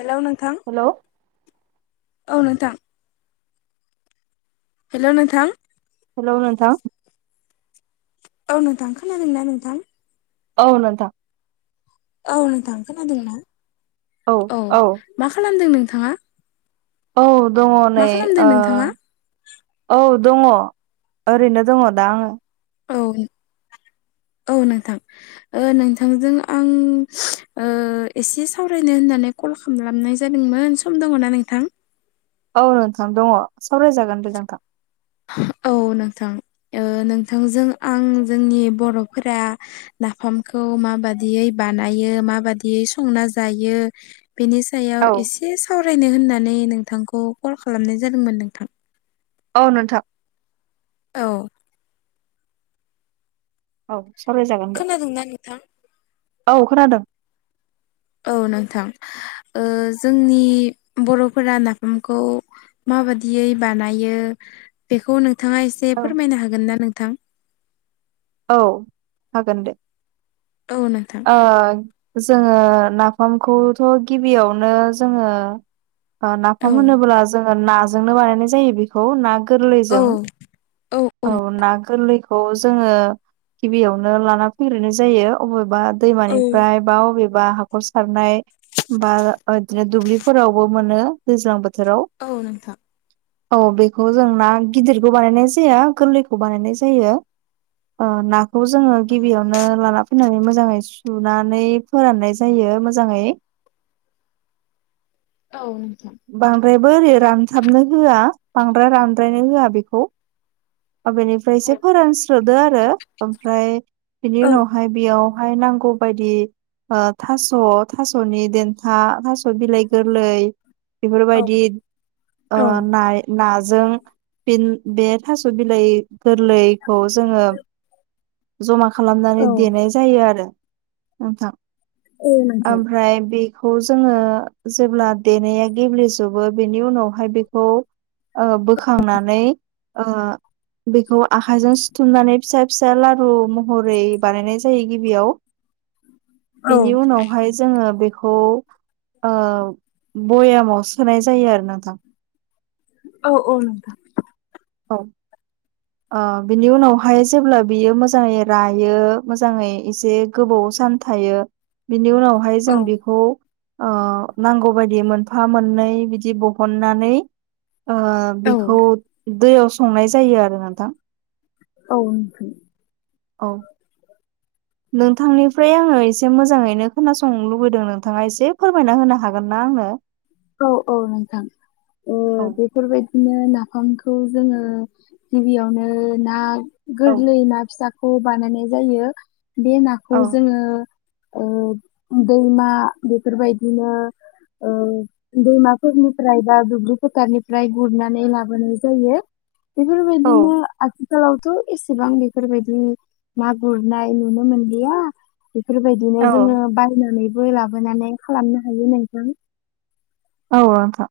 Hello नोंथां। Hello औ नोंथां। हेलौ नोंथां। हेलौ नोंथां। औ नोंथां खोनादों ना नोंथां? औ नोंथां। औ नोंथां खोनादों ना? औ मा खालामदों नोंथाङा? औ दङो मा नै खालामदों ओ नोंथाङा औ दङ। ओरैनो दङो दा आङो। औ औ नोंथां। ओ नोंथांजों आं ओ एसे सावरायनो होननानै कल खामलानाय जादोंमोन सम दङ ना नोंथां? औ नोंथां दङो सावराय जागोन दे नोंथां। औ नोंथां ओ नोंथांजों आं जोंनि बर'फोरा नाफामखौ माबादियै बानायो माबादियै संना जायो। बेनि सायाव औ एसे सावरायनो होननानै नोंथांखौ कल खालामनाय जादोंमोन नोंथां। औ नोंथां। औ औ सावरायजागोन दे। खोनादोंना नोंथां? औ खोनादों। औ नोंथां। ओ जोंनि बर'फोरा नाफामखौ मा बादियै बानायो बेखौ नोंथाङा एसे औ फोरमायनो हागोन ना नोंथां। औ हागोन दे। औ नोंथां ओ जोङो नाफामखौथ' गिबियावनो जोङो ओ औ नाफाम होनोब्ला जोङो नाजोंनो बानायनाय जायो। बिख खौ ना औ गोरलैजों। औ ना गोरलैखौ जोङो गिबियावनो लाना फैग्रोनाय जायो अबेबा औ दैमानिफ्राय। बा अबेबा हाखर सारनाय बा ओ दिनो दुब्लिफोरावबो मोनो। दैज्लां बोथोराव औ नोंथां। औ बेखौ जों ना गिदिरखौ बानायनाय जाया, गोरलैखौ बानायनाय जायो। ओ नाखौ जोङो औ गिबियावनो लाना नानै मोजाङै सुनानै फोराननाय जायो मोजाङै। औ नोंथां बांद्रायबो ओरै रानथाबनो होआ बांद्राय रानद्रायनो होआ बेखौ बेनिफ्राय औ एसे फोरानस्रोदो आरो ओमफ्राय बिनि औ उनावहाय बेयावहाय नांगौबायदि ओ थास' थास'नि देन्था थास' बिलाइ गोरलै औ बेफोरबायदि ओ नाय नाजों फिन बे थास' बिलाइ गोरलैखौ जोङो जमा औ खालामनानै देनाय नाय जायो आरो नोंथां औ नोंथां ओमफ्राय बे खौ जोङो जेब्ला देनाया गेब्लेजोबो बेनि उनावहाय बेखौ ओ बोखांनानै ओ बेखौ आखाइजों सुथुमनानै फिसा फिसा लारु महरै बानायनाय जायो गिबियाव [inaudible] बिनि उनावहाय जोङो बेखौ ओ बयामाव सोनाय जायो आरो नोंथां औ औ नोंथां औ ओ बिनि उनावहाय जेब्ला बियो मोजाङै रायो मोजाङै एसे गोबाव सान थायो बिनि उनाव हाय जों औ बेखौ नांगौबायदि मोनफा मोननै बिदि बहननानै ओ औ बिखौ दैयाव संनाय जायो आरो नोंथां औ औ नोंथांनिफ्राय आङो एसे मोजाङैनो खोनासंनो लुबैदों नोंथाङा एसे फोरमायना होनो हागोन ना आंनो? औ औ नोंथां ओ औ बेफोरबायदिनो नाफामखौ जोङो गिबियावनो ना औ गोरलै ना फिसाखौ बानायनाय जायो बे नाखौ औ जोङो ओ दैमा बेफोरबायदिनो ओ दैमाफोरनिफ्राय बा दुब्लि फोथारनिफ्राय गुरनानै लाबोनाय जायो। बेफोरफोर औ बेदिनो आ थिखालावथ' एसेबां बेफोरबायदि ना गुरनाय नुनो मोनलिया। बेफोरबायदिनो औ जोङो बायनानैबो लाबोनानै खालामनो हायो नोंथां। औ नोंथां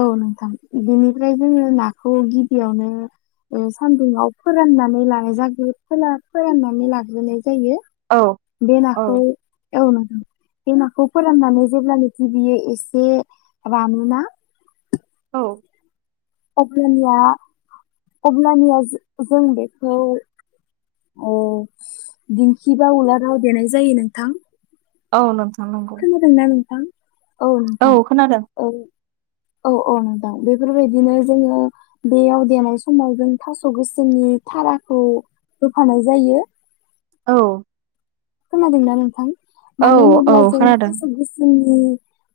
औ नोंथां बेनिफ्राय जोङो नाखौ गिबियावनो ओ सान्दुंआव फोराननानै लानाय जाग्रोयो फोला फोराननानै लाग्रोनाय जायो। औ बे औ नाखौ औ नोंथां बे नाखौ फोराननानै जेब्लानोखि बियो एसे रानोना? औ अब्लानिया अब्लानिया जों बेखौ ओ दिंखि बा उलाराव देनाय जायो नोंथां। औ नोंथां नंगौ। खोनादोना नोंथां औ नोंथां औ औ अ अ नोंथां बेफोरबायदिनो जोङो बेयाव देनाय समाव जों थास' गोसोमनि थाराखौ होफानाय जायो। औ खोनादोंना नोंथां औ मानो औ होनोब्ला जों खोनादों थास' गोसोमनि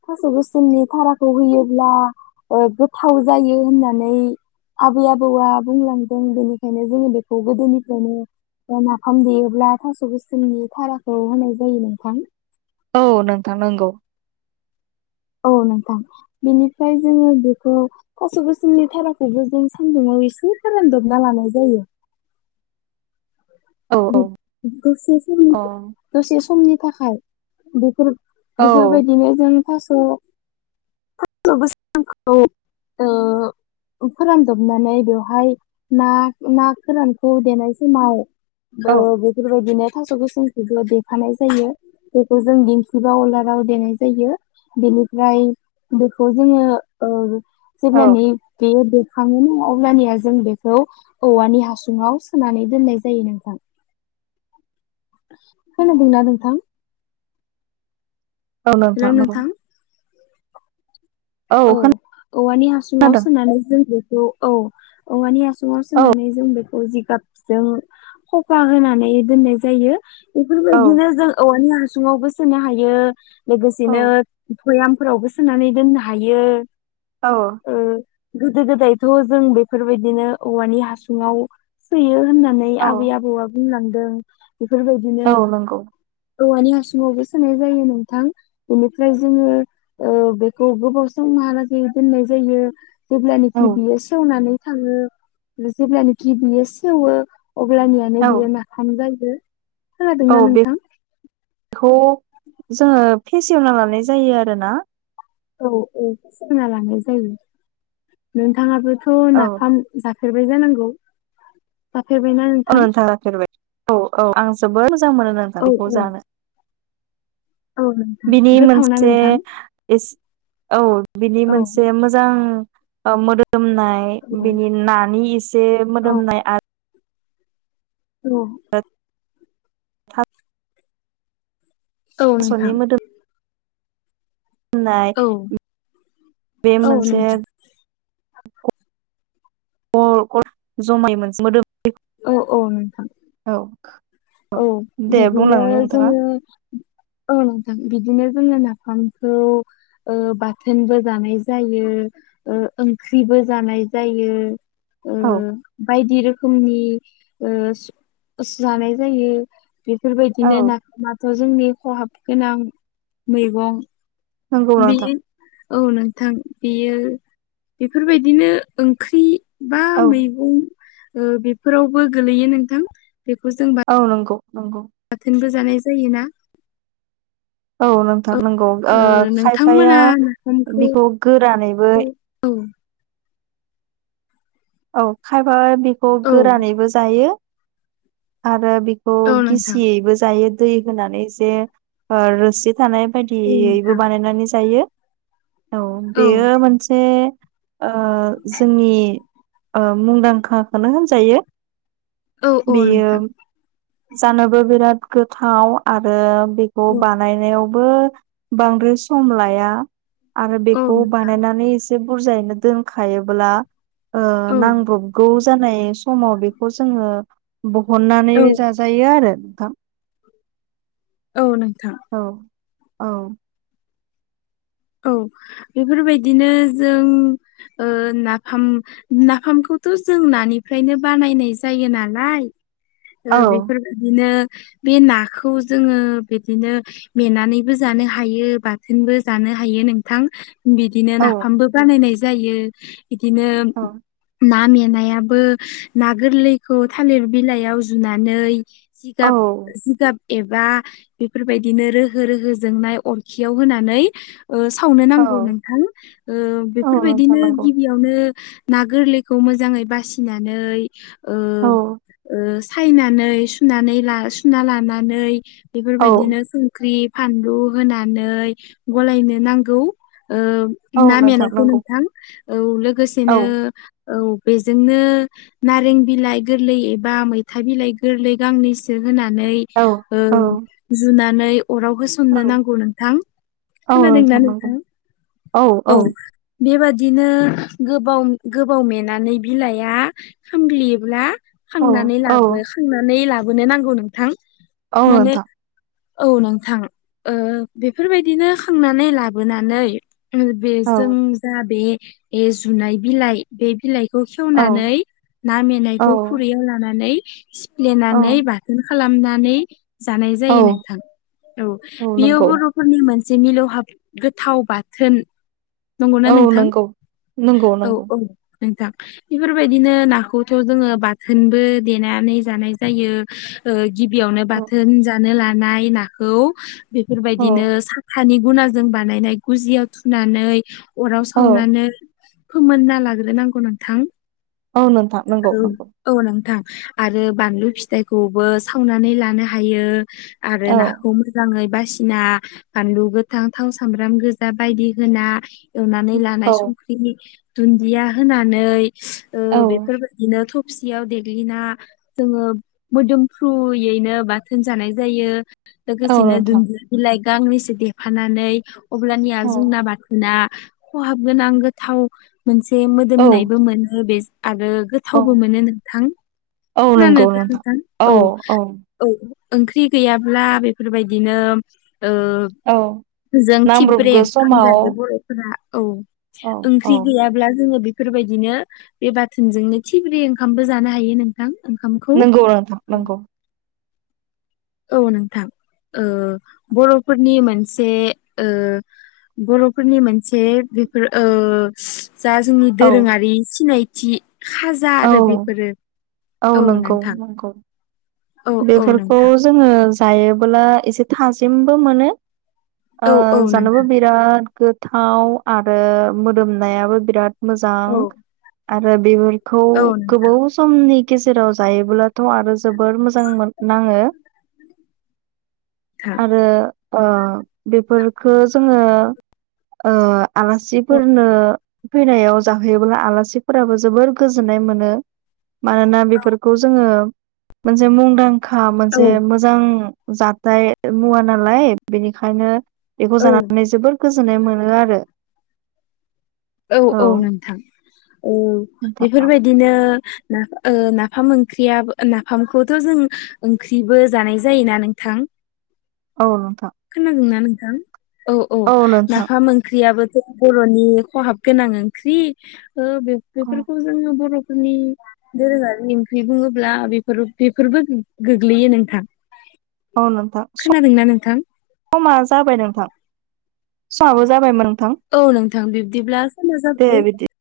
थास' गोसोमनि थाराखौ होयोब्ला ओ गोथाव जायो होननानै आबै आबौआ बुंलांदों बेनिखायनो जोङो बेखौ गोदोनिफ्रायनो नाफाम देयोब्ला थास' गोसोमनि थाराखौ होनाय जायो नोंथां। औ नोंथां नंगौ औ नोंथां बिनिफ्राय जोङो बेखौ थास' गोसोमनि थाराखौबो जों सान्दुङाव एसे फोरानदबना लानाय जायो। औ बे औ दसे सम अ दसे समनि थाखाय बेफोर औ बेफोरबायदिनो जों थास' [unintelligible] ओ फोरानदबनानै बेवहाय ना ना फोरानखौ देनाय समाव औ ओ बेफोरबायदिनो थास' गोसोमखौबो देफानाय जायो। बेखौ जों दिंखि बा अलाराव देनाय जायो। बेनिफ्राय बेखौ जोङो ओ औ जेब्लानि बेयो देखाङो न अब्लानिया जों बेखौ औवानि हासुङाव सोनानै दोननाय जा जायो नोंथां। खोनादोंना नोंथां? औ नोंथां औ। औ औवानि हासुङाव खोनादों सोनानै जों बेखौ औ औवानि हास सुङाव औ सोनानै जों बेखौ जिगाबजों खफा होनानै दोननाय जायो। औ बेफोरबायदिनो जों औवानि हासुङावबो सोनो हायो औ लोगोसेनो भयामफोरावबो सोनानै दोननो हायो। औ ओ गोदो गोदायथ' जों बेफोरबायदिनो औवानि हासुङाव सोयो होननानै नै औ आबै आबौआ बुंलांदों। बेफोरबायदिनो औ नंगौ औवानि हासुंङावबो सोनाय जायो नोंथां बेनिफ्राय जोङो ओ बेख गोबाव समहालागै दोननाय जायो औ जेब्लानोखि बियो सेवनानै थाङो जेब्लानोखि बियो सेवो अब्लानियानो औ बेयो ना फाम जायो। औ खोनादोंना नोंथां? बेखौ जोङो फेसेवना लानाय जायो आरोना? औ औ सोना लानाय जायो नोंथाङाबोथ' औ नाफाम जाफेरबाय जानांगौ जाफेरबायना नो औ नोंथां जाफेरबाय औ औ आं जोबोद मोजां मोनो नोंथां औ बेखौ औ जानो। औ नोंथां बिनि गोथावना मोनसे नोंथां इस औ बिनि औ मोनसे मोजां ओ मोदोमनाय औ बिनि नानि एसे औ मोदोमनाय आरो औ [unintelligible] औ नोंथां। थास'नि होननाय औ बे औ मोनसे नोंथां [unintelligible] मोदोम औ औ नोंथां। औ औ दे बिदिनो बुंलांनो नोंथाङा जोङो औ नोंथां बिदिनो जोङो नाफामखौ ओ बाथोनबो जानाय जायो। ओ ओंख्रिबो जानाय जायो। ओ औ बायदि रोखोमनि ओ जानाय जायो। औ बेफोरबायदिनो नाफामाथ' जोंनि खहाब गोनां मैगं। नंगौ नोंथां बेयो औ नोंथां बेयो बेफोरबायदिनो ओंख्रि बा औ मैगं ओ बेफोरावबो गोलैयो नोंथां बेखौ जों बा औ नंगौ नंगौ। बाथोनबो जानाय जायोना औ नोंथां नंगौ ओ खायफाया नोंथांमोना नाफामखौ बेखौ गोरानैबो औ औ खायफा बेखौ औ गोरानैबो जायो आरो बेखौ औ नोंथां गिसियैबो जायो दै होनानै जे ओ रोसि थानाय औ बायदियैबो नोंथां बानायनानै जायो औ औ बेयो मोनसे ओ जोंनि ओ मुंदांखाखोनो होनजायो औ औ बेयो नोंथां जानोबो बिराद गोथाव आरो बे खौ औ बानायनायावबो बांद्राय सम लाया आरो औ बेखौ नोंथां बानायनानै एसे बुरजायैनो दोनखायोब्ला ओ औ नांब्रबगौ जानाय समाव बेखौ जोङो बहननानै औ जाजायो आरो नोंथां औ नोंथां औ औ औ बेफोरबायदिनो जों नाफाम नाफामखौथ' जों नानिफ्रायनो बानायनाय जायो नालाय औ बेफोर बिदिनो बे नाखौ जोङो बिदिनो मेनानैबो जानो हायो बाथोनबो जानो हा हायो नोंथां बिदिनो नाफामबो बानायनाय जायो बिदिनो ना मेंनायाबो ना गोरलैखौ थालिर बिलायाव जुनानै जिगाब जिगाब एबा बेफोरबायदिनो रोहो रोहो जोंनाय अरखियाव होनानै ओ सावनो औ नांगौ नोंथां ओ औ नोंथां बेफोरबायदिनो नंगौ गिबिया यावनो ना गोरलैखौ मोजाङै बासिनानै औ ओ-ओ सायनानै सुनानै ला सुना लानानै औ बेफोरबायदिनो संख्रि फानलु होनानै गलायनो नांगौ औ ना नोंथां मेनायखौ नंगौ नोंथां औ औ लोगोसेनो औ बेजोंनो नारें बिलाइ गोरलै एबा मैथा बिलाइ गोरलै गांनैसो होनानै औ ओ औ जुनानै अराव औ होसोमनो नांगौ नोंथां औ खोनादोंना नंगौ नोंथां औ बेबादिनो गोबाव गोबाव मेनानै बिलाया खामग्लियोब्ला औ खांनानै औ लाबो खांनानै लाबोनो नांगौ नोंथां औ नोंथां माने औ नोंथां ओ बेफोरबायदिनो खांनानै लाबोनानै ओ बे जों औ जा बे जुनाय बिलाइ बे बिलाइखौ औ खेवनानै ना औ मेनायखौ खुरैयाव लानानै औ सिफ्लेनानै बाथोन खालामनानै जानाय जायो औ नोंथां औ बेयो बर'फोरनि मोन से मिलौहाब गोथाव बाथोन नंगौना औ नोंथां नंगौ नंगौ औ नंगौ - औ नोंथां बेफोरबायदिनो नाखौथ' जोङो बाथोनबो देनानै जानाय जायो गिबियावनो औ बाथोन जानो लानाय नाखौ बेफोरबायदिनो औ सा थानि गुनाजों बानायनाय गुजियाव थुनानै अराव औ सावनानै फोमोनना लाग्रोनांगौ नोंथां औ नोंथां नंगौ औ नंगौ औ नोंथां आरो बानलु फिथाइखौबो सावनानै लानो हायो आरो औ नाखौ मोजाङै बासिना बानलु गोथां थाव सामब्राम गोजा बायदि होना एवनानै लानाय स औ [unintelligible] दुनदिया होनानै औ बेफोर थबसियाव देग्लिना जोङो मोदोमफ्रुयैनो बाथोन जानाय जायो औ लोगोसेनो नोंथां दुुनदिया बिलाइ गांनैसो देफानानै अब्लानिया औ जोंना बाथोन ना खहाब गोनां गोथाव मोनसे औ मोदोमनायबो मोनो बेस आरो गोथ थावबो औ मोनो नोंथां। खोनादों दा नोंथां? औ ओंख्रि गैयाब्ला बेफोरबायदिनो ओ औ जों थिबब्रे नांब्रबगो ओंखाम समाव जायो बर' फोरा औ औ औ ओंख्रि गैयाब्ला जोङो बे फोरबायदिनो बे बाथोनजोंनो थिब्रे ओंखामबो जानो हायो नों थां ओंखामखौ। नंगौ नोंथां नंगौ औ नोंथां ओ बर'फोरनि मोनसे ओ बर'फोरनि मोनसे बेफोर ओ जा जोंनि औ दोरोङारि सिनायथि। खाजा औ आरो बेफोरो औ नंगौ नोंथां। नंगौ औ औ बेफोरखौ नोंथां जोङो जायोबोला एसे थाजिमबो मोनो। ओ औ औ जानोबो नोंथां बिराद गोथाव आरो मोदोमनायाबो बिराद मोजां औ आरो बेफोरखौ औ नोंथां गोबाव समनि गेजेराव जायोब्लाथ' आरो जोबोर मोजां मोन नाङो। थां आरो ओ बेफोरफोरखो जोङो ओ औ आलासिफोरनो फैनायाव जाहोयोब्ला आलासिफोराबो जोबोर गोजोननाय मोनो। मानोना बेफोरखौ जोङो मोनसे मुंदांखा औ मोनसे मोजां जाथाय मुवा नालाय बेनिखायनो बेखौ जानानै जोबोर गोजोननाय मोनो आरो। औ औ नोंथां औ नोंथां बेफोरबायदि बिदिनो नाफ ओ नाफाम ओंख्रियाबो नाफामखौथ' जों ओंख्रिबो जानाय जायोना नोंथां। औ नोंथां। खोनादोंना नोंथां? औ औ। नाफाम ओंख ख्रियाबोथ' बर'नि खहाब गोनां ओंख्रि ओ औ बेफोरखो खौ जोङो बर'फोरनि दोरोङारि ओंख्रि बुङोब्ला बेफोर बेफोरबो गोग्लैयो नोंथां। औ नोंथां खोनादोंना नोंथां समा जाबाय नोंथां। समाबो जाबाय होनबा नोंथां। औ नोंथां बिब्दिब्ला समा दे जाबोबाय। बिदि